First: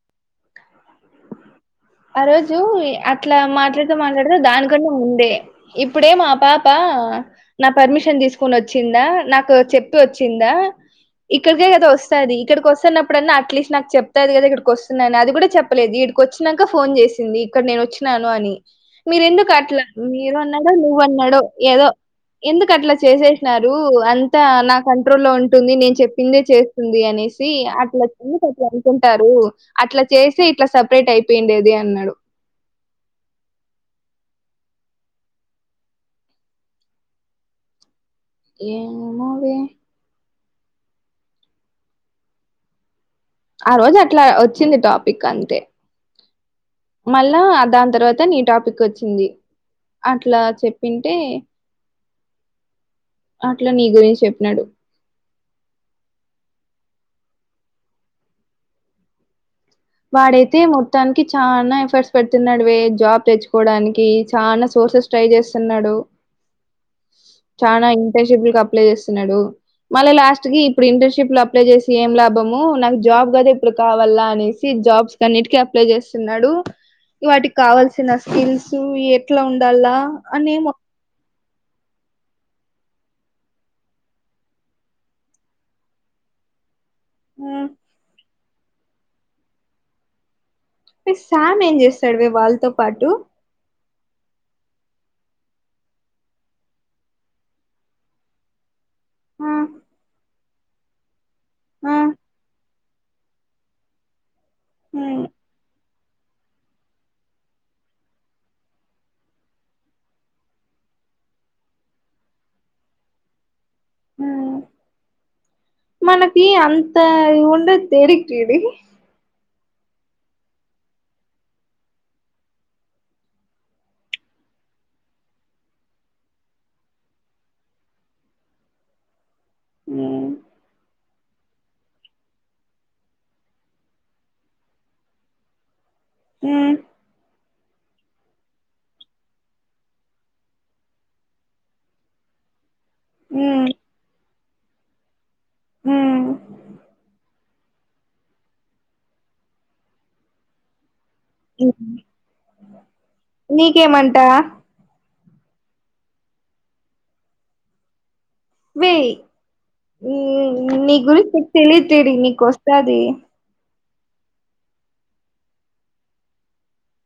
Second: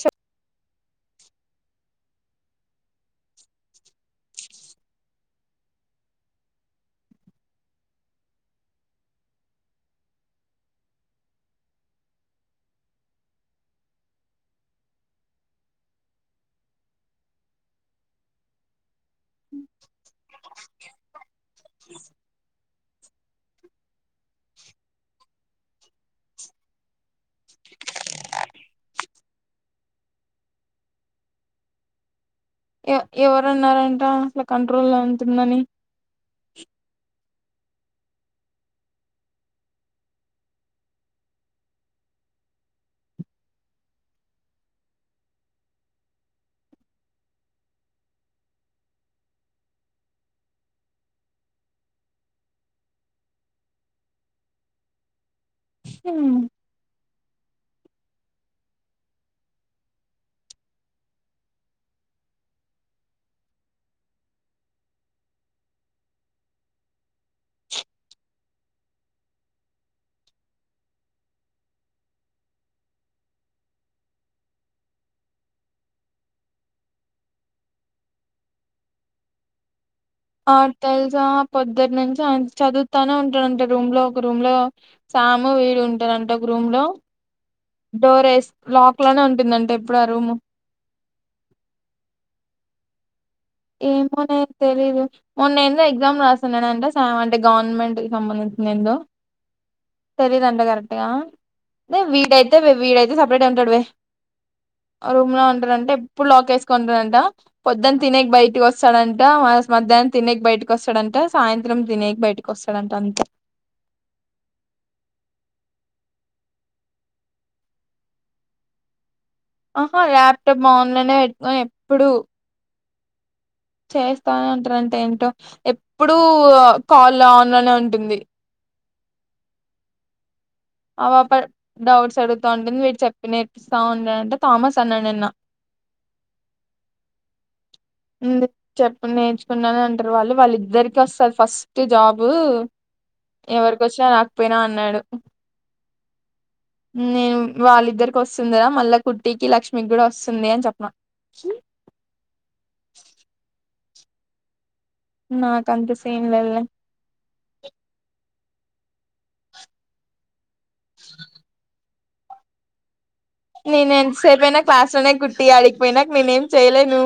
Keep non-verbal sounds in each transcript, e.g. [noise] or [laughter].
చెప్. ఆ రోజు అట్లా మాట్లాడుతూ మాట్లాడుతూ దానికన్నా వుండే ఇప్పుడేమో ఆ పాప. ఆహ్ నా పర్మిషన్ తీసుకొని వచ్చిందా నాకు చెప్పి వచ్చిందా. ఇక్కడికే కదా వస్తుంది ఇక్కడికోస్తున్నప్పుడన్నా అట్లీస్ట్ నాకు చెప్తది కదా ఇక్కడికి వస్తున్నా అని అది కూడా చెప్. చెప్పలేదు ఇడికోచ్చినాంక ఫోన్ చేసింది ఇక్కడ నేను వచ్చినాను అని. మీరేందుకు అట్లా మీరు అన్నాడో నువ్వు అన్నాడో ఏదో ఎందుకు అట్లా. చేసేసినారు అంతా నా కంట్రోల్ లో ఉంటుంది నేను చెప్పిందే చేస్తుంది అనేసి అట్లా చెప్. ఎందుకు అట్లా అనుకుంటారు అట్లా చేసే ఇట్లా సపరేట్ అయిపోయింది అది అన్నాడు. ఎవరున్నారంట అట్లా కంట్రోల్లో ఉంటుందని. ఏమో మరి. ఆ రోజు అట్లా వచ్చింది టాపిక్ అంతే. మళ్ళా దాని తర్వాత నీ టాపిక్ వచ్చింది. అట్లా చెప్పింటే. అట్లా నీ గురించి చెప్పినాడు. ఉమ్. వాడైతే మొత్తానికి చానా ఎఫర్ట్స్ పెడుతున్నాడువే జాబ్ తెచ్చుకోవడానికి చానా. కోర్సెస్ ట్రై చేస్తున్నాడు. చాలా ఇంటర్న్షిప్ కి అప్లై చేస్తున్నాడు మళ్ళీ లాస్ట్ కి ఇప్పుడు ఇంటర్న్షిప్ లు అప్లై చేసి ఏం లాభం. నాకు జాబ్ కదా ఇప్పుడు కావాలా అనేసి జాబ్స్ కన్నిటిక అప్లై చేస్తున్నాడు. వాటికి కావల్సిన స్కిల్స్ ఎట్లా ఉండాలా. అని ఆహ్ తెలుసా. పొద్దుట్నుంచి ఆ ఇం చదువుతానే ఉంటాడుంట రూమ్ లో ఒక రూమ్ లో సాము వీడు ఉంటాడంట ఒక రూ. రూమ్ లో మొత్తం డోర్స్ లాక్ లోనే ఉంటుందంటా ఎప్పుడు ఆ రూమ్. ఈ సామ్ ఏం చేస్తాడు వాళ్ళతో పాటు. ఏమోనే తెలీయదు మొన్న ఎందో ఎగ్జామ్ రాస్తున్నానంటే సామ్ అంటే గవర్నమెంట్ కి సంబంధించింది ఏందో. ఆ తెలీదంట కరెక్ట్గా ఆ అయితే వీడైతే వీడైతే సపరేట్గా ఉంటాడువే. ఉమ్ రూమ్ లో ఉంటారంటా ఎప్. ఎప్పుడు లాక్ వేసుకుంటాడంట పొద్దున్న తినేకి బయటకి వస్తాడంట మధ్యాహ్నం తినేకి బయటకి వస్తాడంట. ఇంకా సాయంత్రం తినేకి బయటకి వస్తాడంట అంతే. ఉమ్. మనకి అంత ఉండదు తేడి కేడి. ఆహ్ ల్యాప్టాప్ ఆన్ లోనే పెట్టుకోని ఎప్పుడు. చేస్తానే ఉంటారంటా ఏంటో ఎప్పుడు కాల్ ఆన్ లోనే ఉంటుంది. ఉమ్. ఆ పాపడ్ డౌట్స్ అడుగుతా ఉంటుంది వీరు చెప్పి నేర్పిస్తా ఉంటారంటా థామస్ అన్నాడు నిన్న. హ్మ్ చెప్పం నేర్చుకున్నాను అంటారు వాళ్ళు వాళ్ళ ఇద్దరికి వస్తాది ఫస్ట్ జాబు ఉమ్ ఎవరికి వచ్చినా రాకపోయినా అన్నాడు హ్మ్ నేను వాళ్ళిద్దరికి వస్తుందరా మళ్ళా కుట్టికి లక్ష్మికి కూడా వస్తుంది అని చెప్పన్నా నీకేం అంటా నాకు అంత సీన్ లేదులే వేయి నీ గురించి నీకు తెలియదు తడి నీకు వస్తాది నేను ఎంతసేపోయినా క్లాస్ లోనే కుట్టి అడిగిపోయినాక నేనే ఏం చేయలేను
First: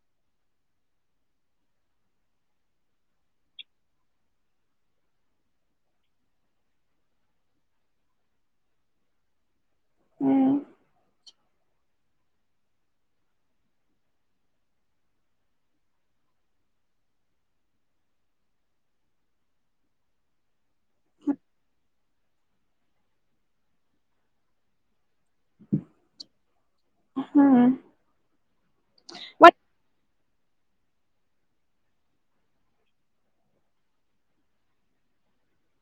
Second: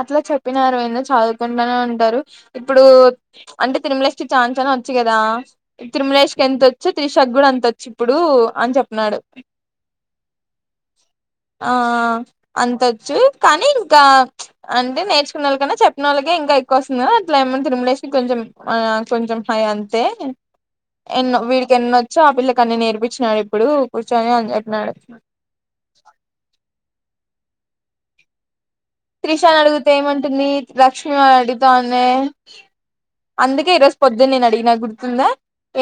అట్లా చెప్పిన అరవింద చదువుకుంటనే ఉంటారు ఇప్పుడు అంటే తిరుమలస్తే ఛాన్స్ వచ్చి కదా తిరుమలేేష్కి ఎంతొచ్చి త్రిషక్ గుడు అంత వచ్చు ఇప్పుడు అని చెప్పన్నాడు ఆ అంతొచ్చు కానీ ఇంకా అంటే నేర్చకునోళ్ళ కన్నా చేప్పిన వాళ్ళకే ఇంకా ఎక్కువ వస్తుంది అట్లా ఏమన్నా తిరుమలేష్కి కొంచెం కొంచెం అయి అంతే ఎన్నో వీడికి ఎనీ వచ్చో ఆ పిల్లలకు అన్న నేర్పించినాడు ఇప్పుడు కూర్చొని అని చెప్పినాడు ఆ హ్మ్ త్రిషని అడిగితే ఏమంటుంది లక్ష్మమి వారు అడుగుతా ఉన్న అందుకే ఈరోజు పొద్దునే నేను అడిగిన గుర్తుందా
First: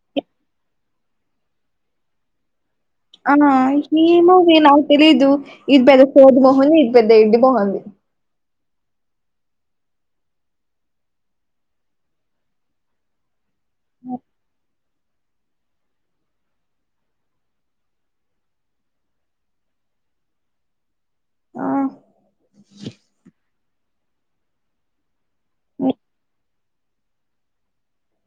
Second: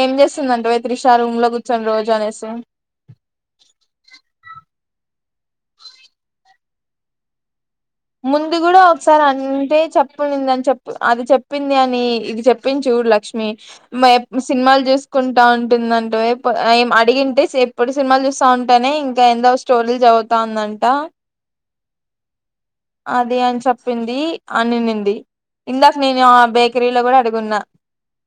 ఏం చేస్తుందంటవే త్రిష రూమ్ లో కూర్చొని రోజు అనేసి ఆ ఏమోవే నాకు తెలీదు ఇది పెద్ద సోది మొహంది ఇది పెద్ద ఎడ్ది మొహంది ముందు కూడా ఒకసారి అంటే చెప్పుంది అని చెప్పు అది చెప్పింది అని ఇది చెప్పించు లక్ష్మి మ సినిమాలు చూస్త కుంటా ఉంటుందంటే ఏం అడిగింటే ఎప్పుడు సినిమాలు చూస్తా ఉంటేనే ఇంకా ఎందో స్టోరీలు అవుతాందంట ఆ అదే అని చెప్పింది అనినింది ఉమ్ ఇందాక నేను ఆ బేకరీలో కూడా అడుగున్నా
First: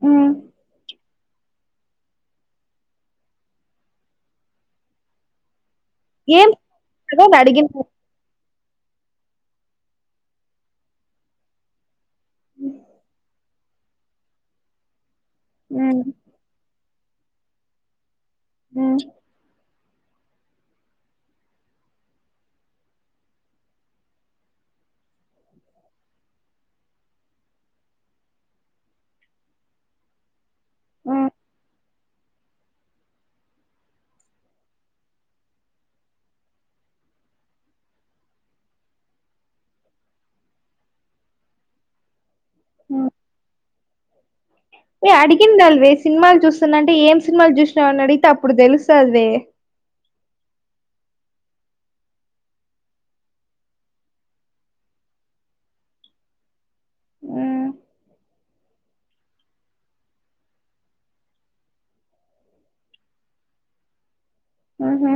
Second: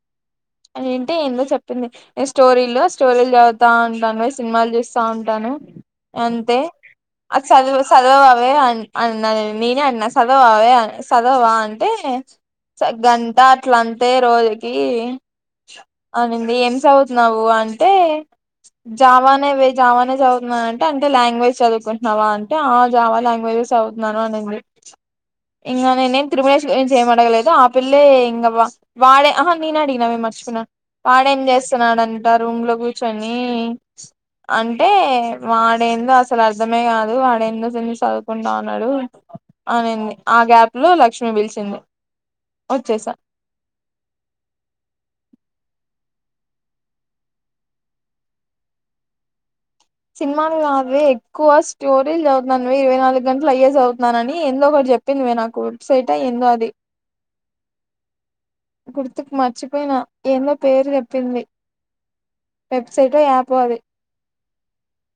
ఉమ్. అ ఏంటే ఏందో చెప్పింది నేను స్టోరీలు స్టోరీలు చదువుతా ఉంటాను సినిమాలు చూస్తా ఉంటాను ఏం అంతే కదా అని అది అడిగిన చదువు చదువవే అనీ అన్నా నేనే అన్నా చదవావే చదవా అంటే గంటా అట్ల అంతే రోజుకి ఉమ్ అనంది ఏం చదువుతున్నావు అంటే ఉమ్ జావానేవే జావానే చదువుతు అంటే అంటే లాంగ్వజ్ చదువుంటున్నావా అంటే ఆ జావా లాంగ్వేజ్ చదువు తున్నాను అనింది ఇంకా న నేను తిరుమణేశ్వరి చేయ అడగలేదు ఆ పిల్లే ఇం వాడే ఆ నేను అడిగిన మే మార్చ్ న్నా ఉమ్ వాడేం చేస్తున్నాడంట రూమ్ లో కూర్చొని అంటే వాడెందో అసలు అర్ధమే కాదు వాడెందో కూచొని చదువుకుంటా న్నాడు అనింది ఆ గ్యాప్ లో లక్ష్మి పిలిచింది ఉమ్ వచ్చేసా ఆ ఏ అడిగింది అల్వే సినిమాలు చూస్తుందంటే ఏం సినిమాలు చూసినావ అని అడిగితే అప్పుడు తెలుస్తుది మే సినిమాలు కాదు ఎక్కువ స్టోరీలు చదువుతున్నా ఇరవై నాలుగు గంటలు అయ్యే చదువుతున్నాన అని ఎందొకటి చెప్పింది మీ నాకు వెబ్సైట్ ఎందో అది మ్మ్ గుర్తుకు మర్చిపోయిన ఏందో పేరు చెప్పింది వెబ్సైట్ లో ఆయాప్ అది ఊహూ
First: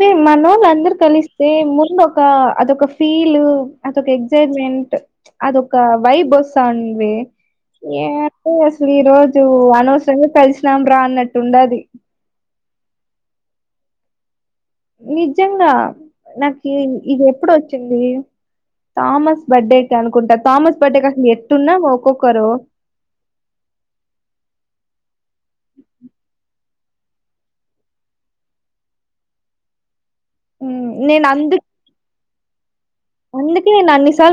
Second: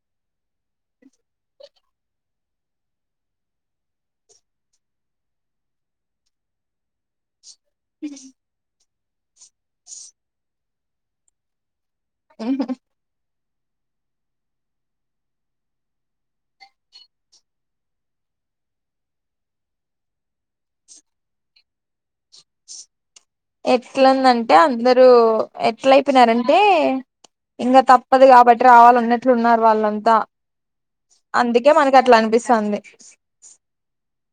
మీరు మనోళ్ళ అందరు కలిస్తే ముందు ఒక అదొక ఫీల్ అదొక ఎగ్జైట్మెంట్ అదొ ఒక వైబ సాన్వి ఏ అంటే అసలు ఈ రోజు అనవసరమే కలిసినాం రా అన్నట్టు ఉండది ఉ నిజంగా నాకు ఇది ఎప్పుడు వచ్చింది థామస్ బర్త్డేకి అనుకుంటా థామస్ బర్త్డేకి అసలు ఎట్టున్నా ఒక్కొక్కరు ఎట్లాందంటే అందరుూ ఎట్ల అయిపోయినారంటే ఇంకా తప్పదు కాబట్టి రావాల అన్నట్లు ఉన్నారు వాళ్ళంతా మ్మ్ నేను అందరు అందుకే మనకు అట్లా అనిపిస్తుంది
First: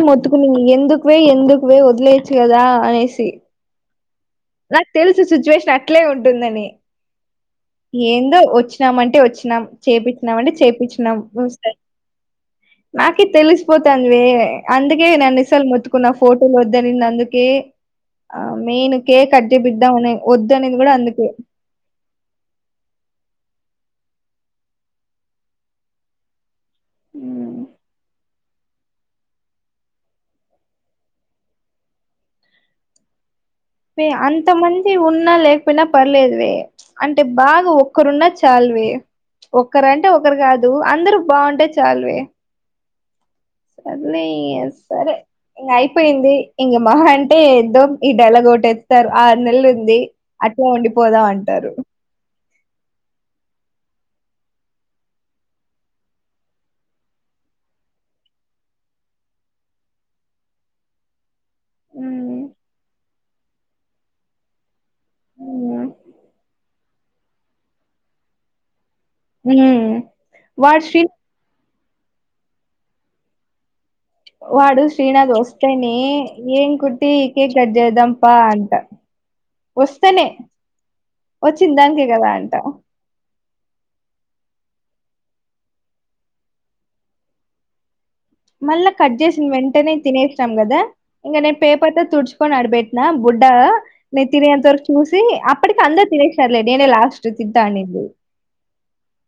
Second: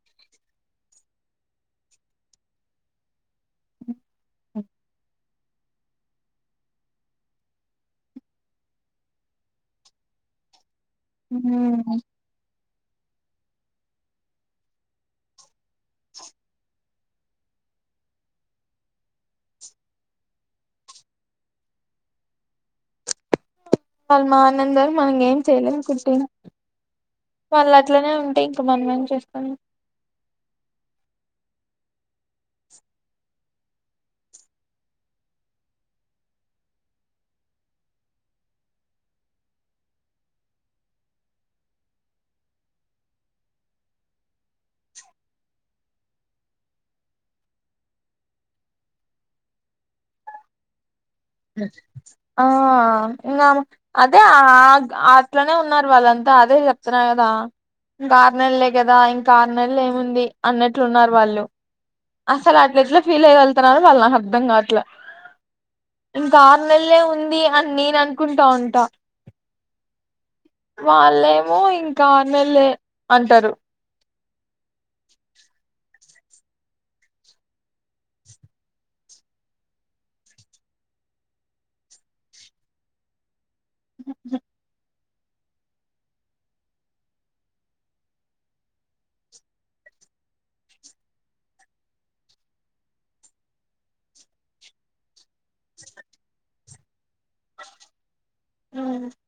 మొతుకుని ఎందుకువే ఎందుకువే వదిలేయచ్చ కదా అనేసి నాకు తెలుసు సిచ్యువేషన్ అట్లే ఉంటుందని ఏందో వచ్చినామ అంటే వచ్చినాం చేపచ్చినామ అంటే చేపచ్చిన హ నాకే తెలిసిపోతుందివి అందుకే నేను ఇసలు మొత్తుకున్న ఫోటోలు వద్దని అందుకే ఆ మెయిన్ కేే కడ్డే బిద్దా ఉన్నా వద్దు అనేది కూడా అందుకే వాళ్ళు మా అన్నంద గారు మనం ఏం చేయలేం కుట్టి మ్. వాళ్ళు అట్లనే ఉంటే ఇ మనమేం చేస్తాను వ అంతమంది ఉన్నా లేకపోయినా పర్లేదు వే అంటే బాగా ఒక్కరున్నా చాలు వే ఒకరు అంటే ఒకరు కాదు అందరుూ బాగుంటే చాలువే సర న సరే ఇ అయిపోయింది ఇక మహ అంటే ఎద్ో ఈ డెలగోటేస్తారు ఆరు నెలలు ఉంది అట్లా ఉండిపో పోదాం అంటారు ఆ ఇంకా అదే అట్లనే ఉన్నారు వాళ్ళంతా అదే చెప్తున్నారు కదా ఇంకా ఆరునెలలే కదా ఇంకా ఆరు నెలలు ఏముంది అన్నట్లున్నారు వాళ్ళు అసలు అట్లా ఎట్లా ఫీల్ అయగళ్తున్నారు వాళ్ళు నాకు అర్ధంగా అట్లా ఇంకా మల్లే ఉంది అని నేను అనుకుంటా ఉంటా మ్మ్ వాడు శ్రీ వాళ్ళేమో ఇంకా అన్నల్ే అంటారు వాడు శ్రీనాథ్ వస్తస్తేని ఏంగ్ కుటికేక్ అడ్జ అదంపా అంత వస్తేనే వచ్చిందాకే కదా అంటా మళ్ళా కట్ చేసిిన వెంటనే తినేసినాం కదా ఇంక నేను పేపర్తో తుడుచుకొని అడిపెట్టిను నేను తినేంత వరకు చూసి అప్పటికి అందరుూ తినేసారులే నేనే లాస్ట్ తిద్దాను నది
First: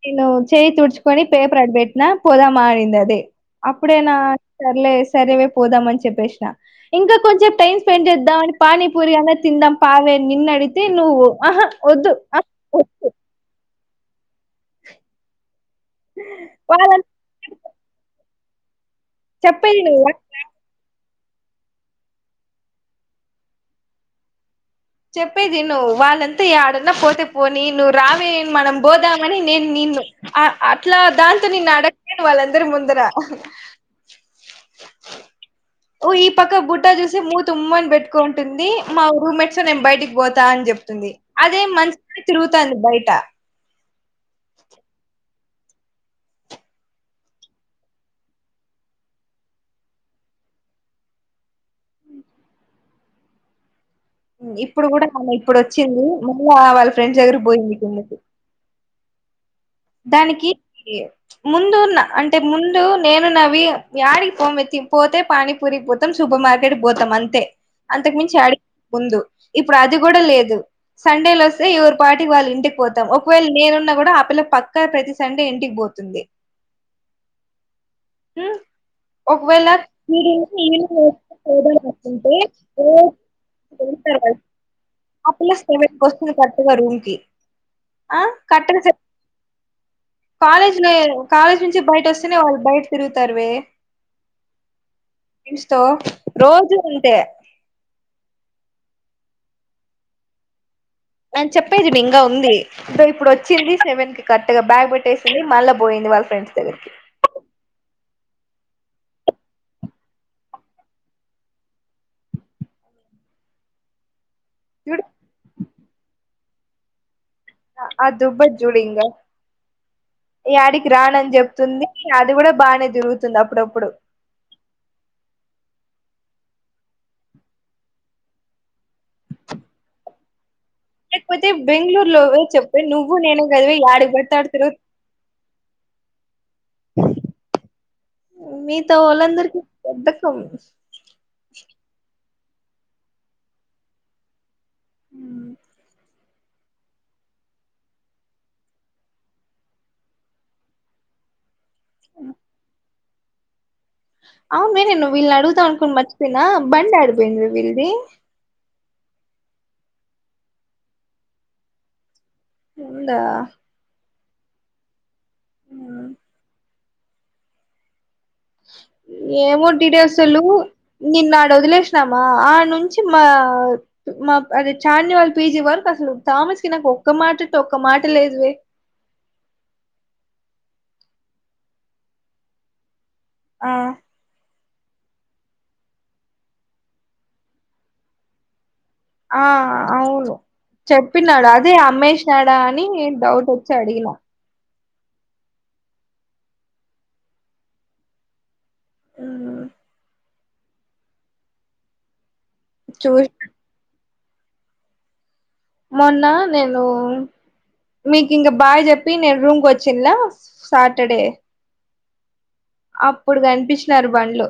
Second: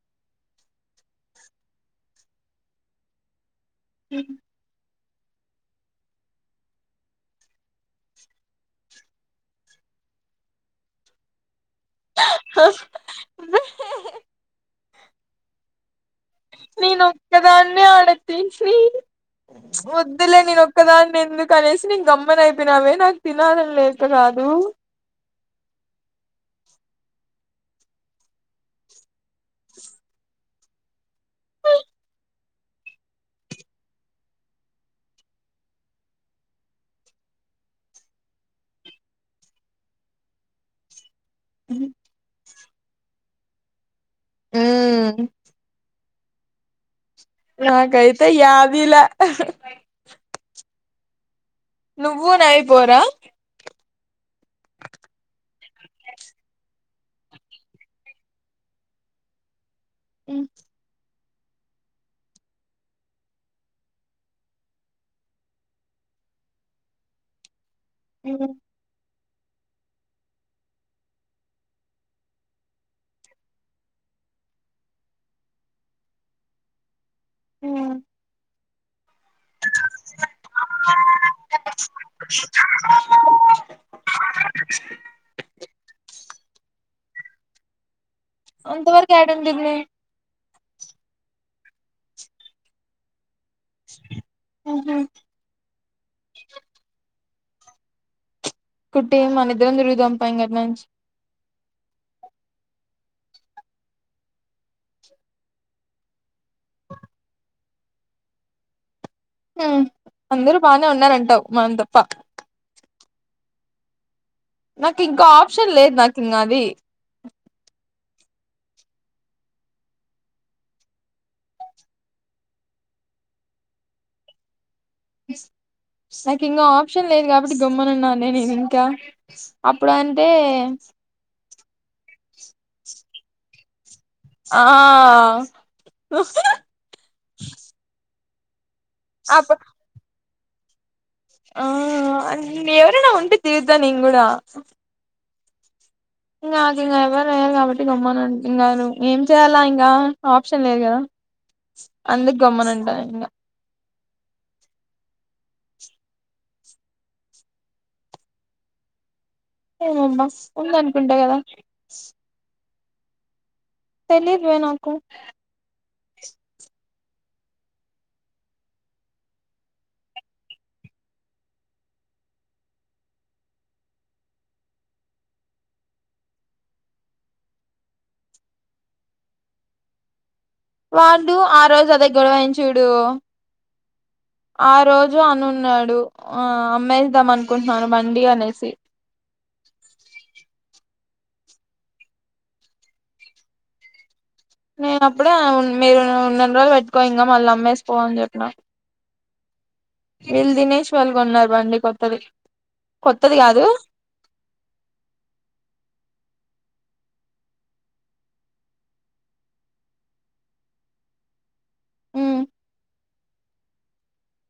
నేను చేయిి తుడుచుకొని పేపర్ అడి పెట్టినా పొదా మడింది అది అప్పుడేనా సర్లే సరేవే పోదాం అని చెప్పేసిన ఇంకా కొంచెం టైం స్పెండ్ చేద్దాంని పానీపూరి అలా తిందాం పావే నిన్నడితే నువ్ ఆహా వద్దు ఆ వద్దు వాళ్ళ నీనొక్కదాన్నే ఆడ తీసి చెప్పేది నువ్వు వద్దులే నేనొక్కదాన్ని ఎందుకునేసి నేను గమ్మన అయిపోయినావే నాకు తినాలని లేక కాదు చెప్పేది నువవు వాళ్ళంతా ఈ ఆడన్నా పోతే పోని నువ్వు రావే మనం పోదామని నేను నిన్ను అట్లా దాంతో నేను అడగలేను వాళ్ళందరి ముందుర ఓ ఈ పక్క బుట్టా చూసి మూ తమ్మని పెట్టుకుంటుంది మా రూమ్మేట్స్ నేను బయటికి పోతా అని చెప్పా తుంది అదే ఉమ్ మంచిగానే తిరుగుతంది బయట ఊ నా కైతే యాదిలా నువ్వు నాయి పోరా ఉ ఇప్పుడు కూడా కాలే ఇప్పుడు వచ్చింది మళ్ళా వాళ్ళ ఫ్రెండ్స్ దగ్గర బొయింది కిందికి దానికి ఈ ముందున్న అంటే ముందు నేను నవి యాడికి బోమే తిన్ పోతే పానీపూరి పోతాం సు సూపర్ మార్కెట్ పోతాం అంతే అంతకు మించి అడి ముందు ఇప్పుడు అది కూడా లేదు సండే లోస్తే ఎవరి పాటికి వాళ్ళు ఇంటికి పోతాం ఒకవేళ నేనున్నా కూడా ఆ పిల్ల పక్ కా ప్రతి సండే ఇంటికి పోతుంది ఆ ఉమ్, ఒకవేళ ఈడి ఈవినింగ్ [unintelligible] [unintelligible] ఆ పిల్ల సెవెన్ కొస్తుంది కరక్ట్ గా రూమ్ కి ఆ కరెక్ట్ గా అంతవరకు ఏడుందిమ్మి. కాలేజ్ లో ఏ కాలేజ్ నుంచి బయట వస్తేనే వాళ్ళు బయట తిరుగుతారువే. ఫ్రెండ్స్ తో రోజు అంతే కుట్టి మన ఇద్దరం తిరుగుదాం ప ఇంగటినుంచి. నేను చెప్పేది మీంకా ఉంది సో ఇప్పుడు వచ్చింది సెవెన్ కి కరెక్ట్ గా బ్యాగ్ పెట్టేసింది మళ్ళా పోయింది. ది వాళ్ళ ఫ్రెండ్స్ దగ్గరికి [inaudible] అందరూ బానే ఉన్నారంటావు మనం తప్ప. నాకు చూడు ఇంకో ఆప్షన్ లేదు నాకు ఇంకా అది. అ దుబ్బది చూడు ఇంగ యాడికి రానని చెప్తుంది. అది కూడా బానే తిరుగుతుంది అప్పుడప్పుడు. ఇస్ నాకు ఇంకా ఆప్షన్ లేదు కాబట్టి గమ్మనున్నానే నేను ఇంకా అప్పుడు అంటే. తె బెంగళూరు లో చెప్పె నువ్వు నేను గదివి యాడికి పడితే ఆడికి ఆ తిరుగు అప్పు మీతోవోలందరికి బద్దకం. ఆ ఎవరైనా ఉంటే తిగుతా నేను కూడా. మ్, నాకు ఇంకా ఎవ్వరు లేరు కాబట్టి గమ్మనింగారు ఏం చేయ్యాలా ఇంకా ఆప్షన్ లేదు కదా. అందుక్ గమ్మునుంట ఇంగ అవును నేనె వీళ్ళ అడుగుతావనుకుని మర్చిపోయినా బండి ఎడిపోయిందే వీళ్ది. ఏమ్మా ఉందనుకుంటా కదా ఉందా. తెలిదువే నాకు. మ్, [inaudible] ఏమో డీటెల్సు తెలివు నిన్ను అడ వదిలేసినామా ఆ నుంచి మా మా అదే చార్ని వాళ్ళ పీజీ వరకు అసలు థామస్ కి నాకు ఒక్క మాటట్ ఒక్క మాట లేదువే. [inaudible] వాళ్లు ఆ రోజు అదే గొడవ ఐంది చూడూ. ఆ ఆ రోజు అనున్నాడు ఆ అమ్మేద్దాం అనుకుంటున్నాను బండి అనేసి. ఆ అవును. చెప్పినాడ అదే అమ్మేసినాడా అని డౌట్ వచ్చి అడిగిన నేను అప్పుడే అవున్ మీరు ఉన్నన్ని రోజులు పెట్టుకో ఇంగ మళ్ళ అమ్మేసిపో అని చెప్పిన ఉం వీళ్ళు దినేష్ వాల్లు కోన్నారు బండి కొత్తది చూసి కొత్తది కాదు. మొన్న నేను మీకు ఇంక బాయ్ చెప్పి నేను రూమ్కి వచ్చిన్ల సాటర్డే. ఉమ్ అప్పుడు కనిపించినారు బండ్లు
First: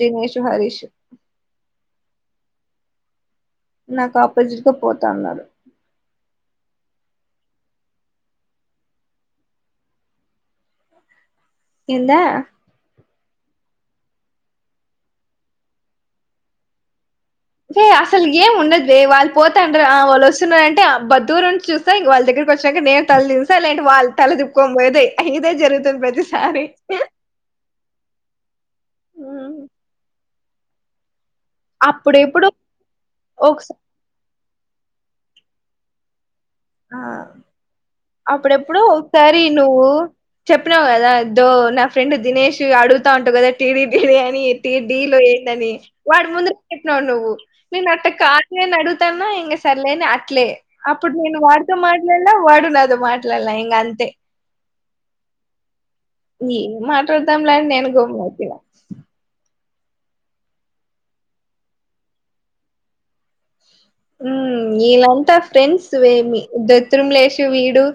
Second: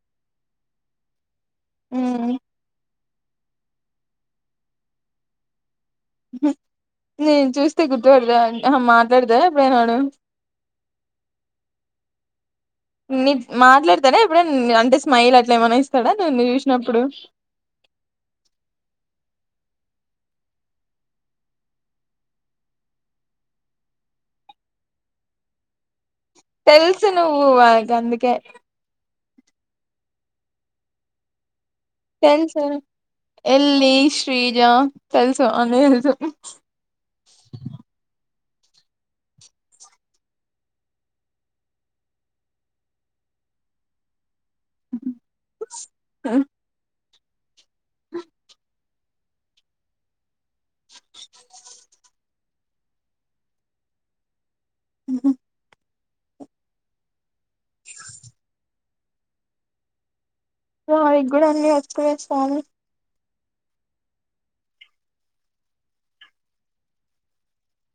దినేష్, హరీష్. ఉం నాకు ఆపోజిట్గా పోతా అన్నాడు. నేను చూస్తే గుర్తుపడుదా అంట మాట్లాడదా ఎప్పుడైనా వాడు. ఎందా. నీ మాట్లాడతాడా ఎప్పుడ అంటే స్మైల్ అట్లా ఏమన్నా ఇస్తాడా నన్ను చూసినప్పుడు. ఎ అసలు ఏం ఉండదు వాళ్ళు పోతంటారు వాళ్ళు వస్తున్నారంటే అబ్బ దూరం నుండి చూస్తా వాళ్ళ వచ్చాక నేను తలదిసా అలాంటి వాళ్ళు తల తిప్పుకోనీ పోయేదే ఇదే జరుగుతుంది ప్రతి. తెలుసు నువ్వు అగ అందుకే. అప్పుడెప్పుడు తెల్సు ఎల్లి శ్రీజ తెల్సు అన్ని తెలుసు. ఒకసా అప్పుడెప్పుడు ఒకసారి నువ్వు. చెప్పినావు కదా దో నా ఫ్రెండ్ దినేష్ అడుగుతా ఉంటావు కదా టీవి టీడి అని. డీలో ఏందని వాడు ముందు చెప్పినన్నాడు నువ్వు. నేను అట్ట కాదు నేని అడుగుతానా ఇంక సర్లేని అట్లే అప్పుడు నేను వాదు మాట్లలా వాడునదు మాట్లడలా హింగ అంతే ఉహు ఏం మాట్లాడతాంలా అని నేను గమ్ము అవుతనా ఆవి కూడా అండి వచ్చకు వేస్తా ఉ వీలాంతా ఫ్రెండ్స్ వేమి ద త్రిమ్లేష్ వీడు